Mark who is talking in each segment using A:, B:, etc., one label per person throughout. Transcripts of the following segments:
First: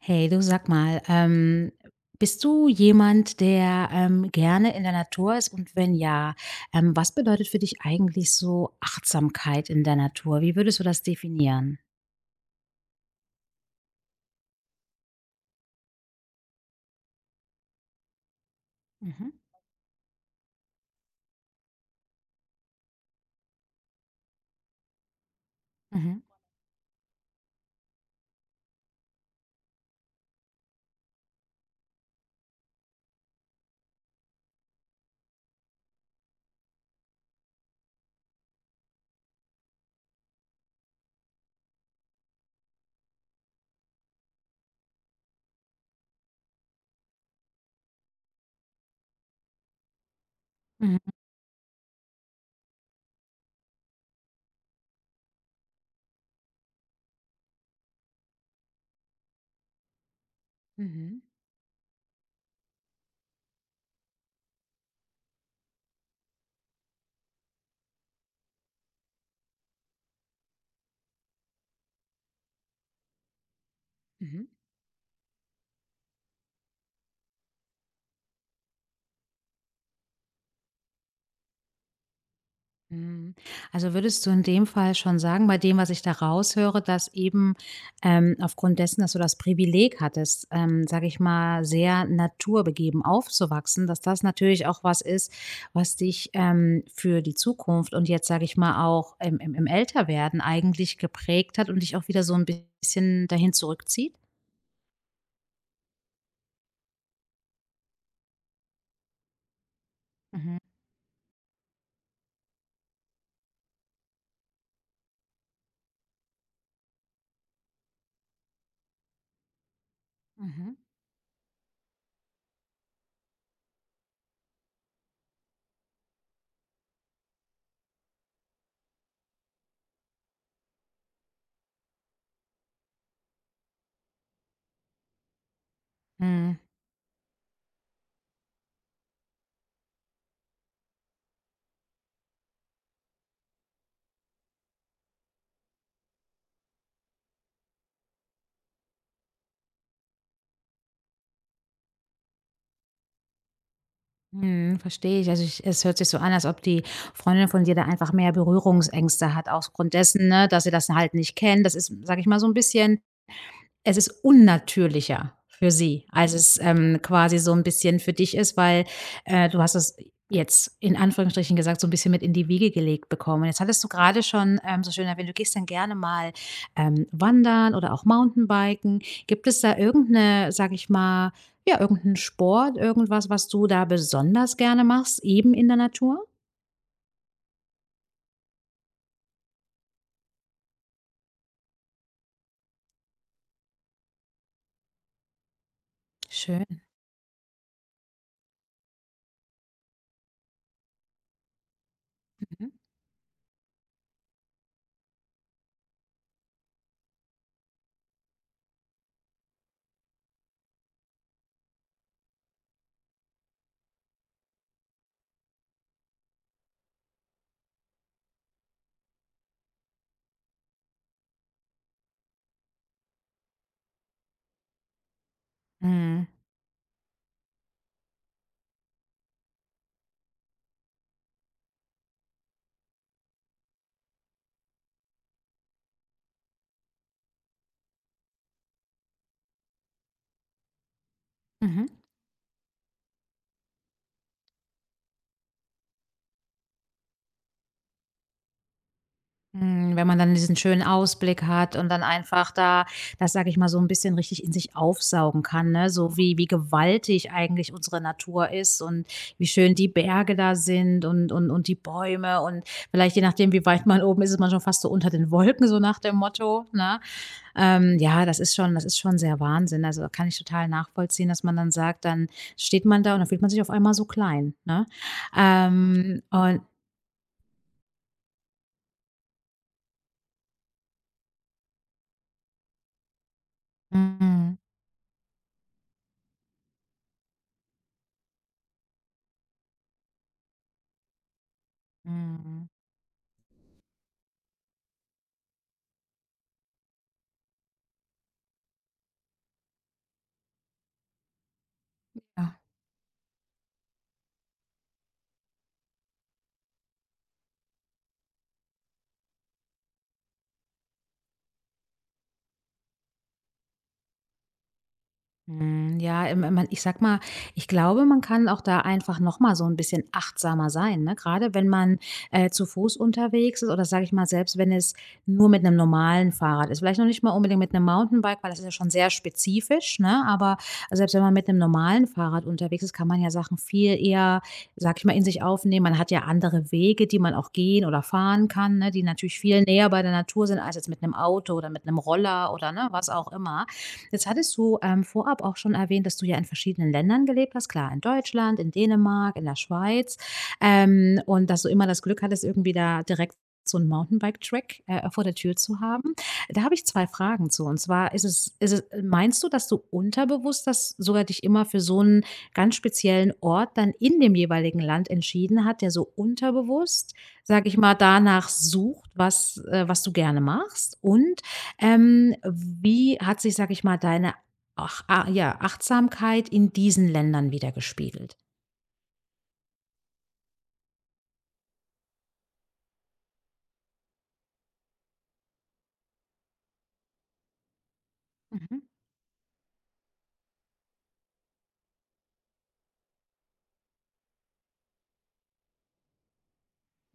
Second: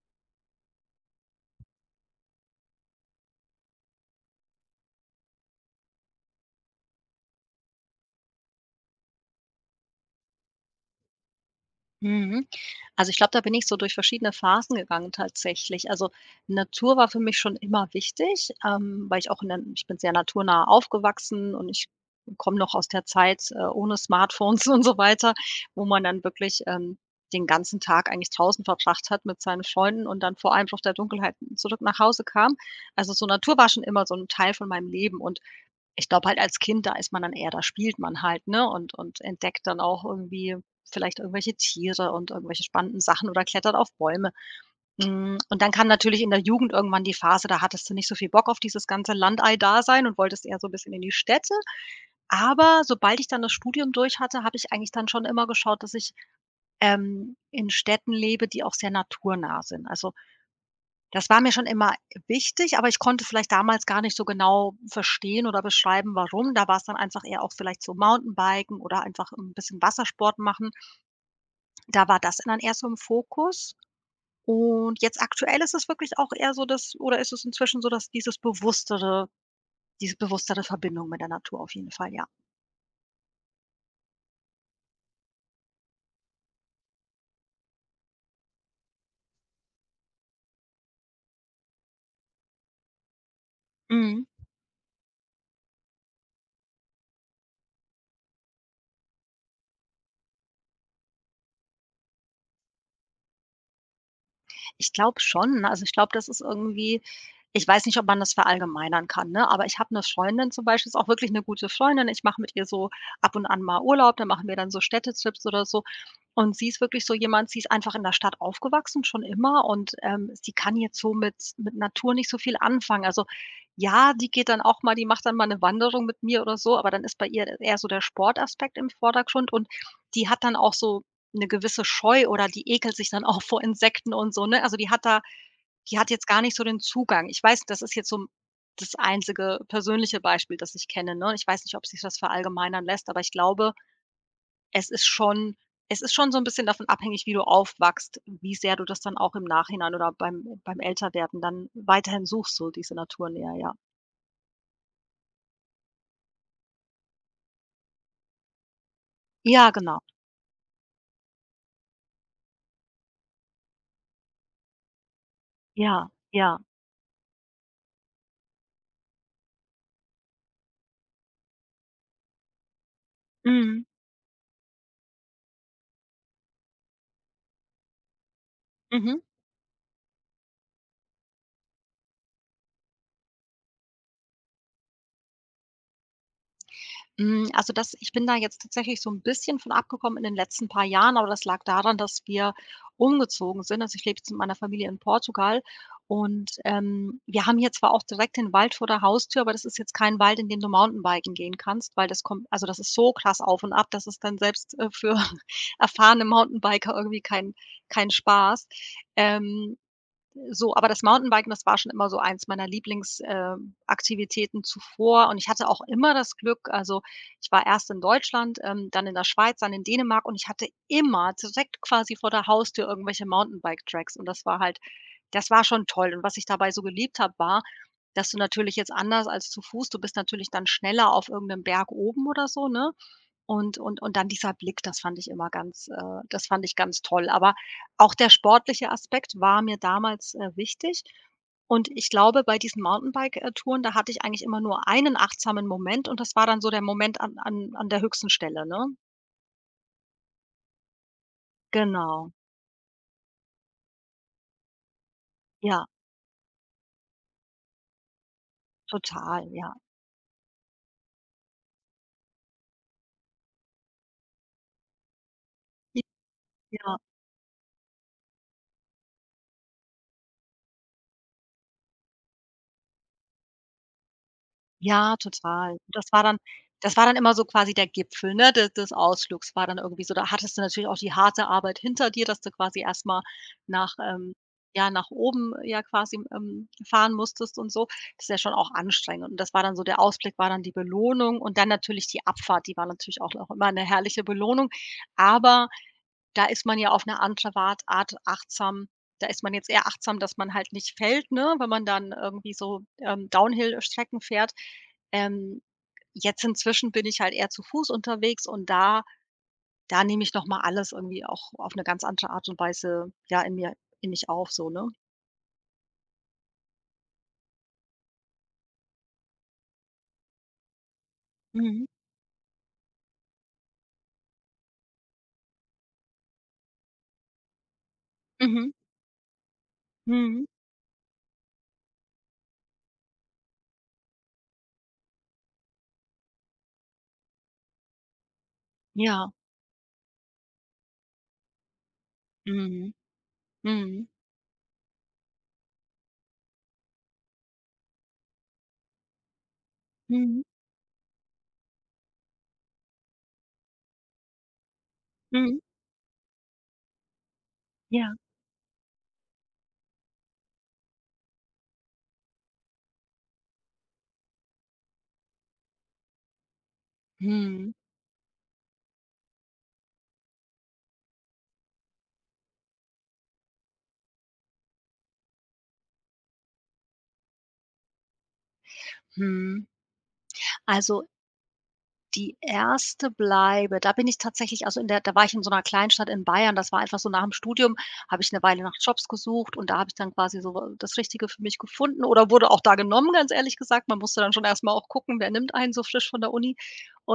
A: Hey, du sag mal, bist du jemand, der gerne in der Natur ist? Und wenn ja, was bedeutet für dich eigentlich so Achtsamkeit in der Natur? Wie würdest du das definieren?
B: Mhm. Also, ich glaube, da bin ich so durch verschiedene Phasen gegangen tatsächlich. Also, Natur war für mich schon immer wichtig, weil ich
A: Mhm.
B: auch in der ich bin sehr naturnah aufgewachsen und ich komme noch aus der Zeit, ohne Smartphones und so weiter, wo man
A: Mhm.
B: dann wirklich, den ganzen Tag eigentlich draußen verbracht hat mit seinen Freunden und dann vor Einbruch der Dunkelheit zurück nach Hause kam. Also, so Natur war schon immer so ein Teil von meinem Leben und ich glaube halt als Kind, da ist man dann eher da spielt man halt, ne, und entdeckt dann auch irgendwie vielleicht irgendwelche Tiere und irgendwelche spannenden Sachen oder klettert auf Bäume. Und dann kam natürlich in der Jugend irgendwann die Phase, da hattest du nicht so viel Bock auf dieses ganze Landei-Dasein und wolltest eher so ein bisschen
A: Mhm.
B: in die Städte. Aber sobald ich dann das Studium durch hatte, habe ich eigentlich dann schon immer geschaut, dass ich in Städten lebe, die auch sehr naturnah sind. Also,
A: Mhm.
B: das war mir schon immer wichtig, aber ich konnte vielleicht damals gar nicht so genau verstehen oder beschreiben, warum. Da war's dann einfach eher auch vielleicht so Mountainbiken oder einfach 'n bisschen Wassersport machen. Da war das dann eher so im Fokus.
A: Mhm.
B: Und jetzt aktuell ist es wirklich auch eher so das, oder ist es inzwischen so, dass diese bewusstere Verbindung mit der Natur auf jeden Fall, ja.
A: Mhm. Also würdest du in dem Fall schon sagen, bei dem, was ich da raushöre, dass eben aufgrund dessen, dass du das Privileg hattest, sage ich mal, sehr naturbegeben aufzuwachsen, dass das
B: Mhm.
A: natürlich auch was ist, was dich für die Zukunft und jetzt, sage ich mal, auch im Älterwerden eigentlich geprägt hat und dich auch wieder so ein bisschen dahin zurückzieht?
B: Ich glaube schon, ne? Also, ich glaube, das ist irgendwie, ich weiß nicht, ob man das verallgemeinern kann, ne? Aber ich habe eine Freundin
A: Mhm.
B: zum Beispiel, ist auch wirklich eine gute Freundin. Ich mache mit ihr so ab und an mal Urlaub. Dann machen wir dann so Städtetrips oder so. Und sie ist wirklich so jemand, sie ist einfach in der Stadt aufgewachsen, schon immer, und sie kann
A: Mhm.
B: jetzt so mit Natur nicht so viel anfangen. Also, ja, die macht dann mal eine Wanderung mit mir oder so, aber dann ist bei ihr eher so der Sportaspekt im Vordergrund und die hat dann auch so 'ne gewisse Scheu, oder die ekelt sich dann auch vor Insekten und so, ne? Also, die hat jetzt gar nicht
A: Mhm.
B: so den Zugang. Ich weiß, das ist jetzt so das einzige persönliche Beispiel, das ich kenne, ne? Ich weiß nicht, ob sich das verallgemeinern lässt, aber ich glaube, es ist schon es ist schon so 'n bisschen davon abhängig, wie du aufwachst, wie sehr du das dann auch im Nachhinein oder beim Älterwerden dann weiterhin suchst, so diese Naturnähe, ja.
A: Mhm, verstehe ich. Also, ich es hört sich so an, als ob die Freundin von dir da einfach mehr Berührungsängste hat
B: Ja,
A: aufgrund
B: genau.
A: dessen, ne, dass sie das halt nicht kennt. Das ist, sage ich mal, so ein bisschen es ist unnatürlicher für sie,
B: Ja,
A: als
B: ja.
A: es, quasi so ein bisschen für dich ist, weil, du hast es jetzt in Anführungsstrichen gesagt, so ein bisschen mit in die Wiege gelegt bekommen. Und jetzt
B: Mhm.
A: hattest du gerade schon, so schön erwähnt, du gehst dann gerne mal, wandern oder auch Mountainbiken.
B: Mhm.
A: Gibt es da irgendeine, sag ich mal ja, irgendeinen Sport, irgendwas, was du da besonders gerne machst, eben in der Natur?
B: Also, das ich bin da jetzt tatsächlich so ein bisschen von abgekommen in den letzten paar Jahren, aber das lag daran, dass wir umgezogen sind. Also, ich lebe jetzt mit meiner Familie in Portugal und
A: Schön.
B: wir haben hier zwar auch direkt den Wald vor der Haustür, aber das ist jetzt kein Wald, in dem du Mountainbiken gehen kannst, weil das kommt,
A: Mhm.
B: das ist so krass auf und ab, dass es dann selbst für erfahrene Mountainbiker irgendwie kein Spaß. Ähm, so, aber das Mountainbiken, das war schon immer so eins meiner Lieblingsaktivitäten Aktivitäten zuvor, und ich hatte auch immer das Glück. Also, ich war erst in Deutschland, dann in der Schweiz, dann in Dänemark, und ich hatte immer direkt quasi vor der Haustür irgendwelche Mountainbike Tracks, und das war schon toll. Und
A: Mhm.
B: was ich dabei so geliebt habe, war, dass du natürlich, jetzt anders als zu Fuß, du bist natürlich dann schneller auf irgendeinem Berg oben oder so, ne? Und dann dieser Blick, das fand ich ganz toll. Aber auch der sportliche Aspekt war mir damals wichtig.
A: Mhm.
B: Und ich glaube, bei diesen Mountainbike Touren, da hatte ich eigentlich immer nur einen achtsamen Moment, und das war dann so der Moment an der höchsten Stelle, ne?
A: Hm, wenn man dann diesen schönen Ausblick hat und dann
B: Genau.
A: einfach da, das sage ich mal, so ein bisschen richtig in sich aufsaugen kann,
B: Ja,
A: ne? So wie gewaltig eigentlich unsere Natur ist, und wie
B: total, ja.
A: schön die Berge da sind, und und die Bäume, und vielleicht je nachdem, wie weit man oben ist, ist man schon fast so unter den Wolken, so nach dem Motto,
B: Ja.
A: ne? Ja, das ist schon sehr Wahnsinn. Also, da kann ich total nachvollziehen, dass man dann sagt, dann steht man da und dann fühlt man sich auf einmal so klein, ne?
B: Ja, total.
A: Und
B: Das war dann immer so quasi der Gipfel, ne, de des Ausflugs, war dann irgendwie so. Da hattest du natürlich auch die harte Arbeit hinter dir, dass du quasi erst mal nach ähm,
A: mhm,
B: ja, nach oben, ja quasi, fahren musstest und so. Das ist ja schon auch anstrengend. Und das war dann so der Ausblick war dann die Belohnung und dann natürlich die
A: mhm.
B: Abfahrt, die war natürlich auch noch immer 'ne herrliche Belohnung. Aber da ist man ja auf eine andere Wart Art achtsam. Da ist man jetzt eher achtsam, dass man halt nicht fällt, ne, wenn man dann irgendwie
A: Ja.
B: so Downhill-Strecken fährt. Ähm, jetzt inzwischen bin ich halt eher zu Fuß unterwegs und da nehme ich noch mal alles irgendwie auch auf eine ganz andere Art und Weise, ja, in mich auf, so, ne?
A: Hm, ja, im im man ich sag mal, ich glaube, man kann auch da einfach noch mal so ein bisschen achtsamer sein, ne? Gerade wenn
B: Mhm.
A: man, zu Fuß unterwegs ist, oder sage ich mal, selbst wenn es nur mit einem normalen Fahrrad ist, vielleicht noch nicht mal unbedingt mit einem Mountainbike, weil das ist
B: Mhm.
A: ja schon sehr spezifisch, ne?
B: Mhm.
A: Aber selbst wenn man mit einem normalen Fahrrad unterwegs ist, kann man ja Sachen viel eher, sage ich mal, in sich aufnehmen. Man hat ja andere Wege, die man auch gehen oder fahren kann, ne, die
B: Ja.
A: natürlich viel näher bei der Natur sind als jetzt mit einem Auto oder mit einem Roller oder, ne,
B: Mhm.
A: was auch immer.
B: Mhm.
A: Jetzt hattest du vorab auch schon erwähnt, dass du ja in verschiedenen Ländern gelebt hast. Klar, in Deutschland, in Dänemark, in der Schweiz.
B: Mhm.
A: Und dass du immer das Glück hattest, irgendwie da direkt so einen Mountainbike-Track vor der Tür
B: Mhm.
A: zu haben. Da habe ich zwei Fragen zu. Und
B: Ja.
A: zwar ist es, meinst du, dass du unterbewusst das sogar dich immer für so einen ganz speziellen Ort dann in dem jeweiligen Land entschieden hat, der so unterbewusst, sage
B: Mhm.
A: ich mal, danach sucht, was, was du gerne machst? Und wie hat sich, sag ich mal, deine Achtsamkeit in diesen Ländern widergespiegelt?
B: Mhm. Also, die erste Bleibe, da bin ich tatsächlich, also in der da war ich in so einer Kleinstadt in Bayern. Das war einfach so: nach dem Studium habe ich eine Weile nach
A: Mhm,
B: Jobs gesucht, und da habe ich dann quasi so das Richtige für mich gefunden, oder wurde auch da genommen, ganz ehrlich gesagt. Man musste dann schon erst mal auch gucken, wer nimmt einen so frisch von der Uni.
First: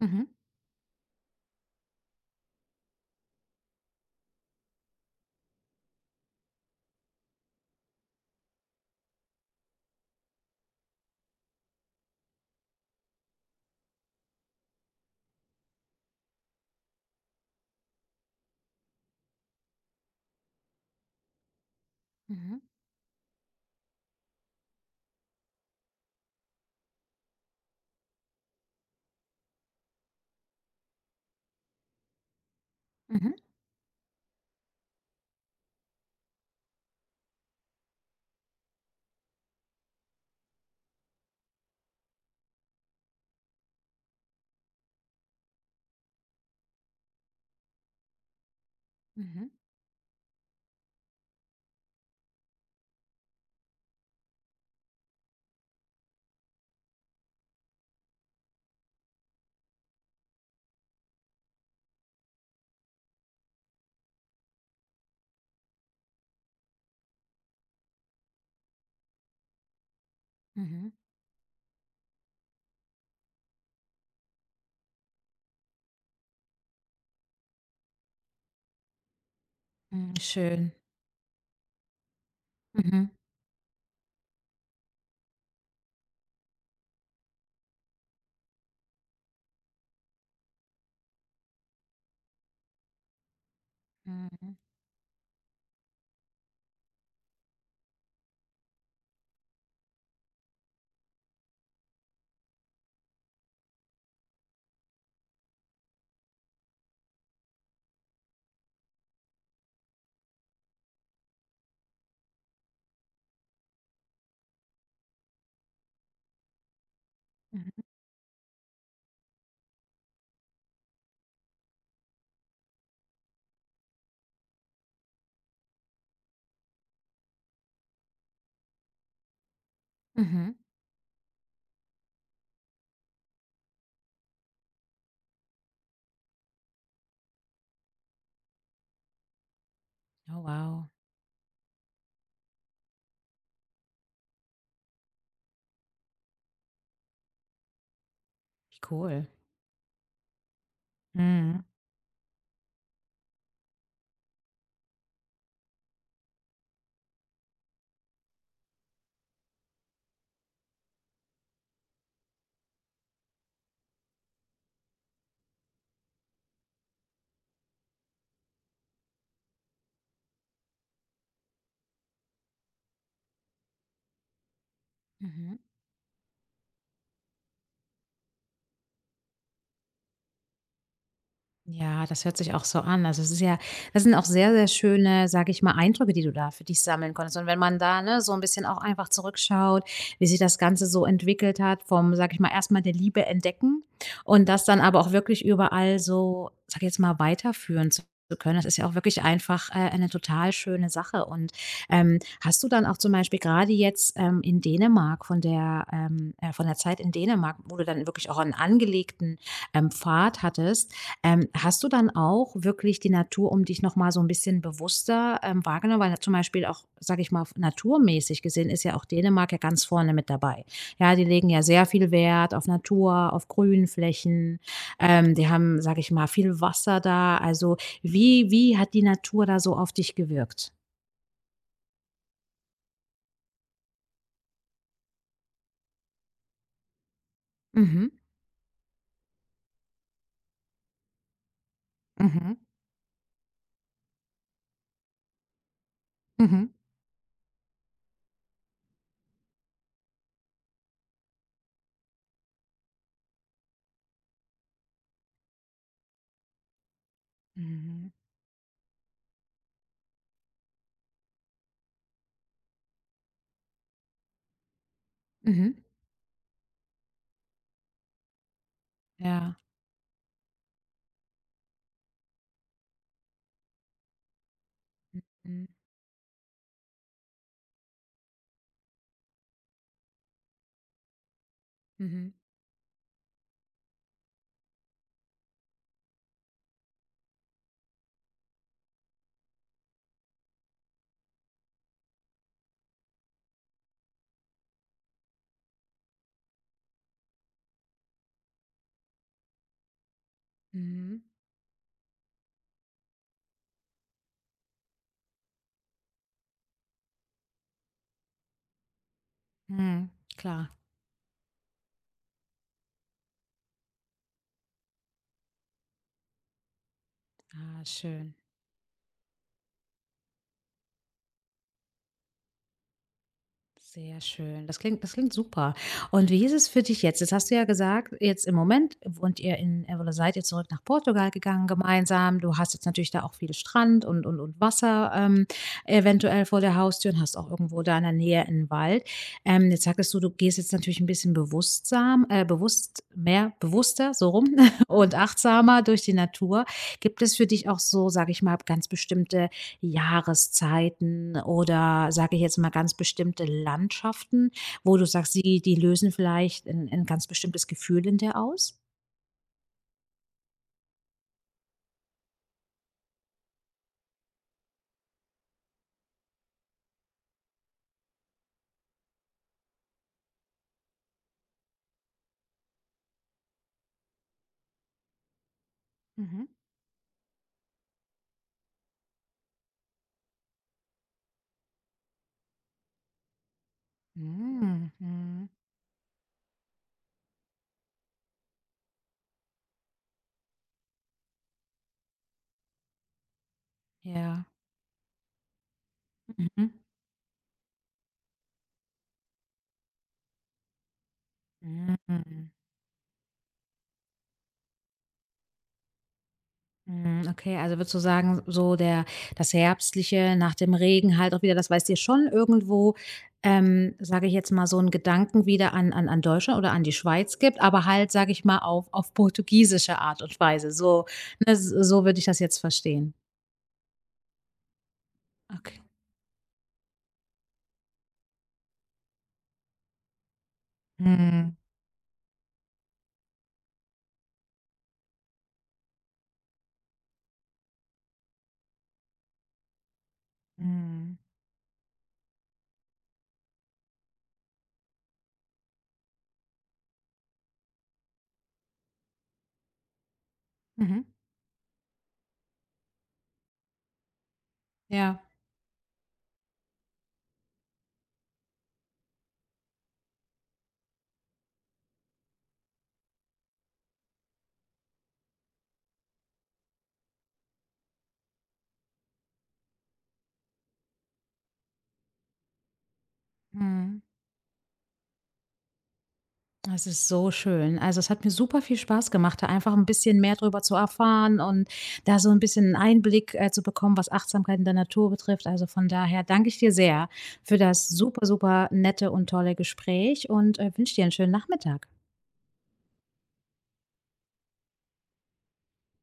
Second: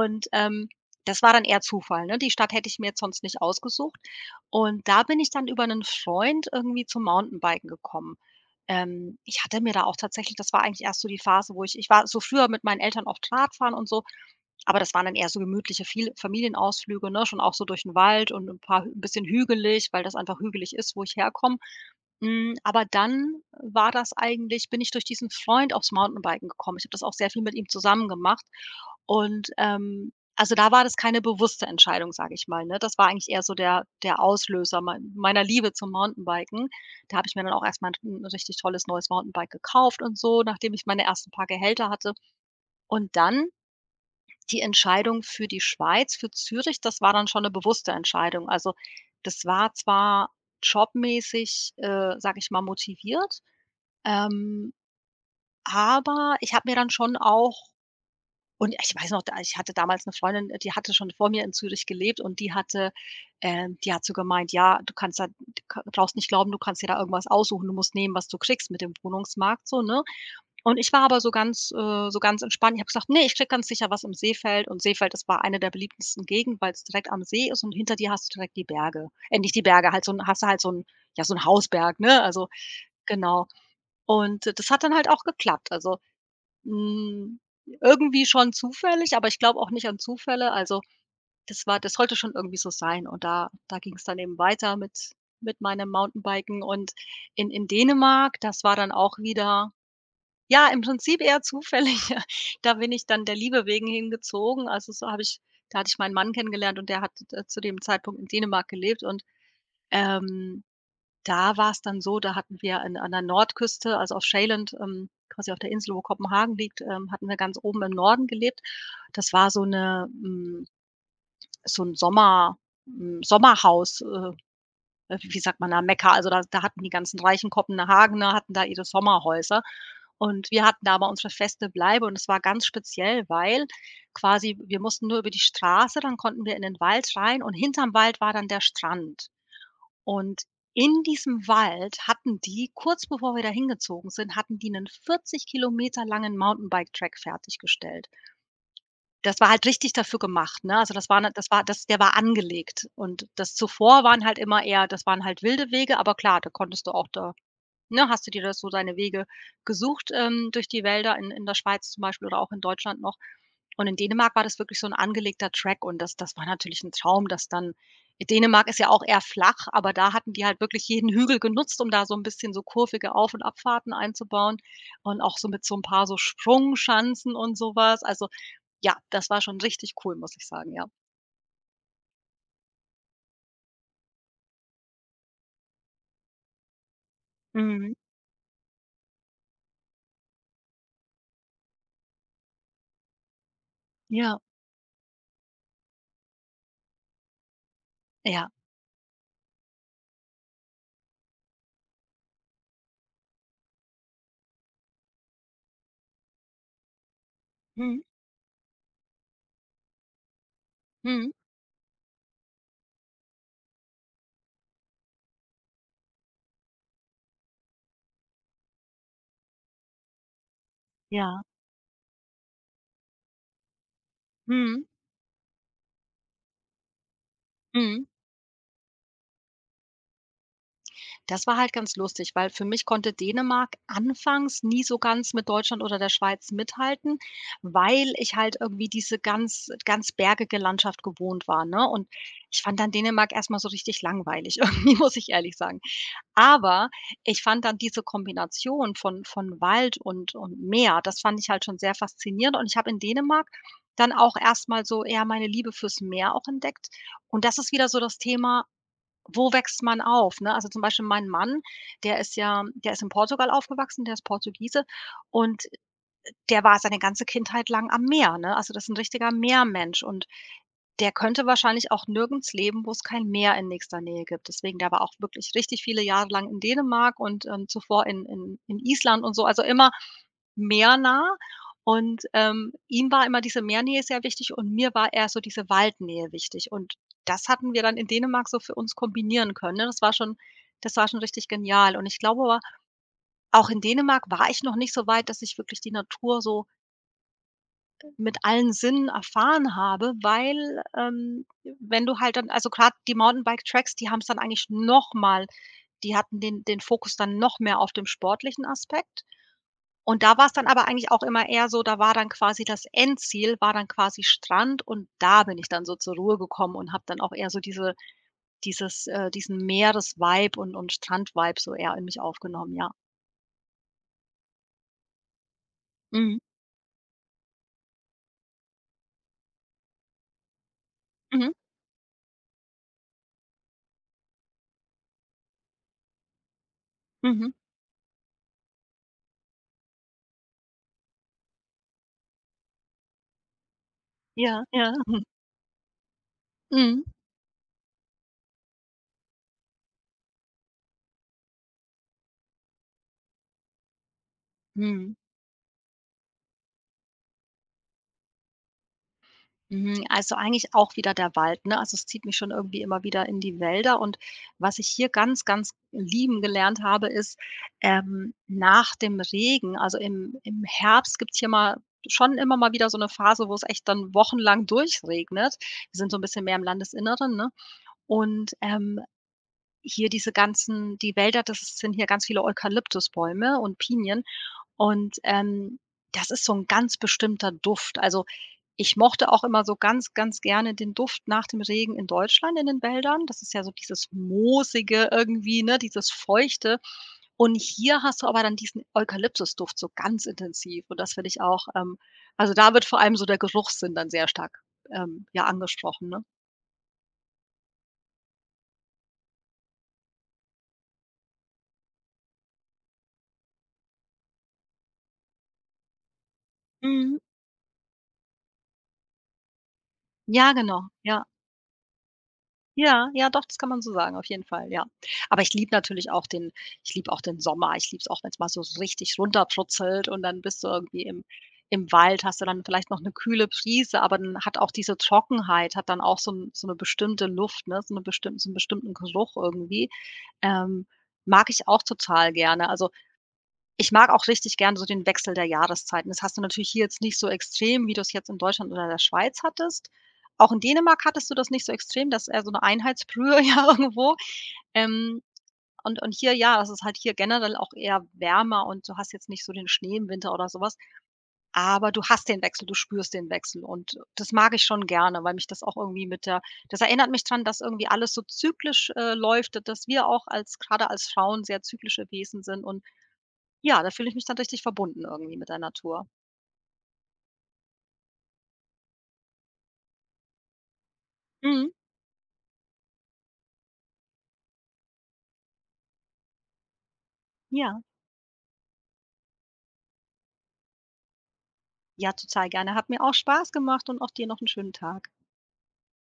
A: mhm,
B: das war dann eher Zufall, ne? Die Stadt hätte ich mir jetzt sonst nicht ausgesucht. Und da bin ich dann über einen Freund irgendwie zum Mountainbiken gekommen. Ich hatte mir da auch tatsächlich das war eigentlich erst so die Phase, wo ich ich war so früher mit meinen Eltern oft Radfahren, und so, aber das waren dann eher so gemütliche viel Familienausflüge, ne, schon auch so durch den Wald, und 'n bisschen hügelig, weil das einfach hügelig ist, wo ich herkomme. Hm,
A: mhm,
B: aber dann war das eigentlich bin ich durch diesen Freund aufs Mountainbiken gekommen. Ich habe das auch sehr viel mit ihm zusammen gemacht, und also, da war das keine bewusste Entscheidung, sage ich mal, ne? Das war eigentlich
A: mhm,
B: eher so der Auslöser meiner Liebe zum Mountainbiken. Da habe ich mir dann auch erst mal 'n richtig tolles neues Mountainbike gekauft und so, nachdem ich meine ersten paar Gehälter hatte. Und dann die Entscheidung für die Schweiz, für Zürich, das war dann schon 'ne bewusste Entscheidung. Also, das
A: mhm,
B: war zwar jobmäßig, sage ich mal, motiviert, ähm, aber ich habe mir dann schon auch und ich weiß noch, da ich hatte damals 'ne Freundin, die hatte schon vor mir in Zürich gelebt, und die hat so gemeint: „Ja, du kannst da du ka brauchst nicht glauben, du kannst dir da irgendwas aussuchen. Du musst nehmen, was du kriegst mit dem Wohnungsmarkt", so, ne? Und
A: mhm,
B: ich war aber so ganz entspannt. Ich habe gesagt: „nee, ich krieg ganz sicher was im Seefeld." Und Seefeld, das war eine der beliebtesten Gegenden, weil es direkt am See ist und hinter dir hast du direkt die Berge. Nicht die Berge, halt so
A: mhm,
B: 'n hast du halt so
A: schön.
B: ein ja, so ein Hausberg, ne? Also,
A: Mhm,
B: genau. Und das hat dann halt auch geklappt. Also, hm, irgendwie schon zufällig, aber ich glaube auch nicht an Zufälle. Also, das sollte schon irgendwie so sein. Und da ging es dann eben
A: mhm,
B: weiter mit meinem Mountainbiken, und in Dänemark, das war dann auch wieder, ja, im Prinzip eher zufällig. Da bin ich dann der Liebe wegen hingezogen. Also, so habe ich da hatte ich meinen Mann kennengelernt, und der hat d zu dem Zeitpunkt in Dänemark gelebt, und ähm, da war es dann so, da hatten wir an der Nordküste, also auf Sjælland, quasi auf der Insel, wo Kopenhagen liegt, hatten wir ganz oben
A: mhm,
B: im Norden gelebt. Das war so so ein Sommerhaus, wie sagt man da, Mekka, also da hatten die ganzen reichen Kopenhagener hatten da ihre Sommerhäuser. Und
A: mhm.
B: wir hatten da aber unsere feste Bleibe, und es war ganz speziell, weil quasi wir mussten nur über die Straße, dann konnten wir in den Wald rein, und hinterm Wald war dann der Strand.
A: Oh
B: Und
A: wow,
B: in diesem Wald hatten die, kurz bevor wir da hingezogen sind, hatten die einen 40 Kilometer langen Mountainbike-Track fertiggestellt.
A: wie cool.
B: Das war halt richtig dafür gemacht, ne? Also, das war 'ne das war
A: Mhm.
B: das der war angelegt. Und das waren halt wilde Wege, aber klar, da konntest du auch da ne, hast du dir da so deine Wege gesucht, durch die Wälder in der Schweiz zum Beispiel, oder auch in Deutschland noch. Und in Dänemark war das wirklich so 'n angelegter Track und das war natürlich 'n Traum, dass dann Dänemark ist ja auch eher flach, aber da hatten die halt wirklich jeden Hügel genutzt, um da so 'n bisschen so kurvige Auf- und Abfahrten einzubauen und auch so
A: Mhm.
B: mit so 'n paar so Sprungschanzen und so was. Also, ja, das war schon richtig cool, muss ich sagen, ja.
A: Ja, das hört sich auch so an. Also, es ist ja das sind auch sehr, sehr schöne, sage ich mal, Eindrücke, die du da für dich sammeln konntest. Und wenn man
B: Mhm.
A: da, ne, so ein bisschen auch einfach zurückschaut, wie sich das Ganze so entwickelt hat vom, sage ich mal, erstmal der Liebe entdecken
B: Ja,
A: und das dann aber auch wirklich überall so, sage ich jetzt mal, weiterführen zu
B: ja.
A: können. Das ist ja auch wirklich einfach, eine total schöne Sache. Und, hast du dann auch zum Beispiel gerade jetzt, in Dänemark von der Zeit in Dänemark, wo du
B: Mhm.
A: dann wirklich auch einen angelegten, Pfad hattest
B: Mhm.
A: hast du dann auch wirklich die Natur um dich noch mal so ein bisschen bewusster, wahrgenommen? Weil zum Beispiel auch, sage ich mal, naturmäßig gesehen ist ja auch Dänemark ja ganz vorne mit dabei. Ja, die
B: Ja.
A: legen ja sehr viel Wert auf Natur, auf Grünflächen.
B: Mhm.
A: Die haben, sage ich mal, viel Wasser da. Also,
B: Mhm.
A: wie hat die Natur da so auf dich gewirkt?
B: Das war halt ganz lustig, weil für mich konnte Dänemark anfangs nie so ganz mit Deutschland oder der Schweiz mithalten,
A: Mhm,
B: weil ich halt irgendwie diese ganz bergige Landschaft gewohnt war, ne? Und
A: mhm,
B: ich fand dann Dänemark erst mal so richtig langweilig irgendwie, muss ich ehrlich sagen.
A: mhm,
B: Aber ich fand dann diese Kombination von Wald und Meer, das fand ich halt schon sehr faszinierend, und ich habe in Dänemark dann auch erstmal so eher meine Liebe fürs Meer auch entdeckt. Und das ist wieder so
A: mhm,
B: das Thema, wo wächst man auf, ne? Also, zum Beispiel mein Mann, der ist in Portugal aufgewachsen, der ist Portugiese und
A: mhm,
B: der war seine ganze Kindheit lang am Meer, ne? Also, das ist 'n richtiger
A: ja,
B: Meermensch, und der könnte wahrscheinlich auch nirgends leben, wo es kein Meer in nächster Nähe gibt. Deswegen, der war auch wirklich
A: mhm,
B: richtig viele Jahre lang in Dänemark und zuvor in Island und so, also immer meernah. Und
A: mhm,
B: ihm war immer diese Meernähe sehr wichtig, und mir war eher so diese Waldnähe wichtig. Und das hatten wir dann in Dänemark so für uns kombinieren können, ne? Das war schon richtig genial. Und ich glaube aber, auch in Dänemark war ich noch nicht so weit, dass ich wirklich die Natur so mit allen Sinnen erfahren habe, weil
A: mhm,
B: wenn du halt dann, also gerade die Mountainbike-Tracks, die haben es dann eigentlich noch mal die hatten den Fokus dann noch mehr auf dem sportlichen Aspekt.
A: mhm,
B: Und da war es dann
A: klar.
B: aber eigentlich auch immer eher so, da war dann quasi das Endziel war dann quasi Strand, und da bin ich dann so zur Ruhe gekommen und habe dann auch eher so
A: Ah,
B: diese
A: schön.
B: dieses diesen Meeres-Vibe und Strand-Vibe so eher in mich aufgenommen, ja.
A: Sehr schön. Das klingt super. Und
B: Mhm.
A: wie ist es für dich jetzt? Jetzt hast du ja gesagt, jetzt im Moment wohnt ihr in oder seid ihr zurück nach Portugal
B: Mhm.
A: gegangen gemeinsam. Du hast jetzt natürlich da auch viel Strand und und Wasser, eventuell vor der Haustür und hast
B: Mhm.
A: auch irgendwo da in der Nähe einen Wald. Jetzt sagtest du, du gehst jetzt natürlich ein bisschen bewusstsam bewusst mehr bewusster so rum
B: Ja, ja.
A: und achtsamer durch die Natur.
B: Mhm.
A: Gibt es für dich auch so, sage ich mal, ganz bestimmte Jahreszeiten oder sage ich jetzt mal ganz bestimmte Landschaften, wo du
B: Mhm.
A: sagst, die lösen vielleicht ein 'n ganz bestimmtes Gefühl in dir aus?
B: Mhm, also eigentlich auch wieder der Wald, ne? Also, es zieht mich schon irgendwie immer wieder in die Wälder, und was ich hier ganz, ganz lieben gelernt habe, ist nach dem Regen, also im Herbst gibt's hier mal schon immer mal wieder so eine Phase, wo es echt dann wochenlang durchregnet. Wir sind so ein bisschen
A: Mhm.
B: mehr im Landesinneren, ne? Und, hier diese ganzen die Wälder, das sind hier ganz viele Eukalyptusbäume und Pinien
A: Mhm,
B: und,
A: mhm.
B: das ist so ein ganz bestimmter Duft. Also, ich mochte auch immer so ganz, ganz gerne den Duft nach dem Regen in Deutschland in den Wäldern. Das ist ja so dieses
A: Ja.
B: Moosige irgendwie, ne, dieses
A: Mhm.
B: Feuchte. Und hier hast du aber dann diesen Eukalyptusduft so ganz intensiv, und das finde ich auch,
A: Mhm.
B: also, da wird vor allem so der Geruchssinn dann sehr stark, ja, angesprochen, ne?
A: Mhm, okay, also würdest du sagen, so der das Herbstliche nach dem Regen halt auch wieder das weißt dir schon irgendwo, sage ich jetzt mal, so einen Gedanken wieder an an Deutschland oder an die
B: Mhm.
A: Schweiz gibt, aber halt, sage ich mal, auf portugiesische Art und
B: Ja,
A: Weise.
B: genau,
A: So,
B: ja.
A: ne, s so würde ich das jetzt
B: Ja,
A: verstehen.
B: ja, doch, das kann man so sagen, auf jeden Fall, ja. Aber ich liebe
A: Okay.
B: natürlich auch den ich liebe auch den Sommer. Ich liebe es auch, wenn's mal so so richtig runterprutzelt und dann bist du irgendwie im
A: Mhm.
B: im Wald, hast du dann vielleicht noch 'ne kühle Brise, aber dann hat auch diese Trockenheit hat dann auch so 'n so 'ne bestimmte Luft, ne, so 'ne bestimm so 'n bestimmten Geruch irgendwie. Ähm,
A: Mhm.
B: mag ich auch total gerne. Also, ich mag auch richtig gern so den Wechsel der Jahreszeiten. Das hast du natürlich hier jetzt nicht so extrem, wie du es jetzt in Deutschland oder der Schweiz hattest. Auch in Dänemark
A: Mhm.
B: hattest du das nicht so extrem, das ist eher so 'ne Einheitsbrühe ja irgendwo. Ähm,
A: Ja.
B: und hier, ja, das ist halt hier generell auch eher wärmer, und du hast jetzt nicht so den Schnee im Winter oder so was, aber du hast den Wechsel, du spürst den Wechsel, und das mag ich schon gerne, weil mich das auch irgendwie mit der das erinnert mich dran, dass irgendwie alles so zyklisch, läuft, dass wir auch als grade als Frauen sehr zyklische Wesen sind und ja, da
A: Mhm.
B: fühle ich mich dann richtig verbunden irgendwie mit der Natur.
A: Das ist so schön. Also, es hat mir super viel Spaß gemacht, da einfach ein bisschen mehr drüber zu erfahren und
B: Mhm.
A: da so ein bisschen 'n Einblick, zu bekommen, was Achtsamkeit in der Natur betrifft. Also, von daher danke ich dir sehr für
B: Ja.
A: das super, super nette und tolle Gespräch und, wünsche dir einen schönen Nachmittag.
B: Ja, total gerne. Hat mir auch Spaß gemacht, und auch dir noch einen schönen Tag.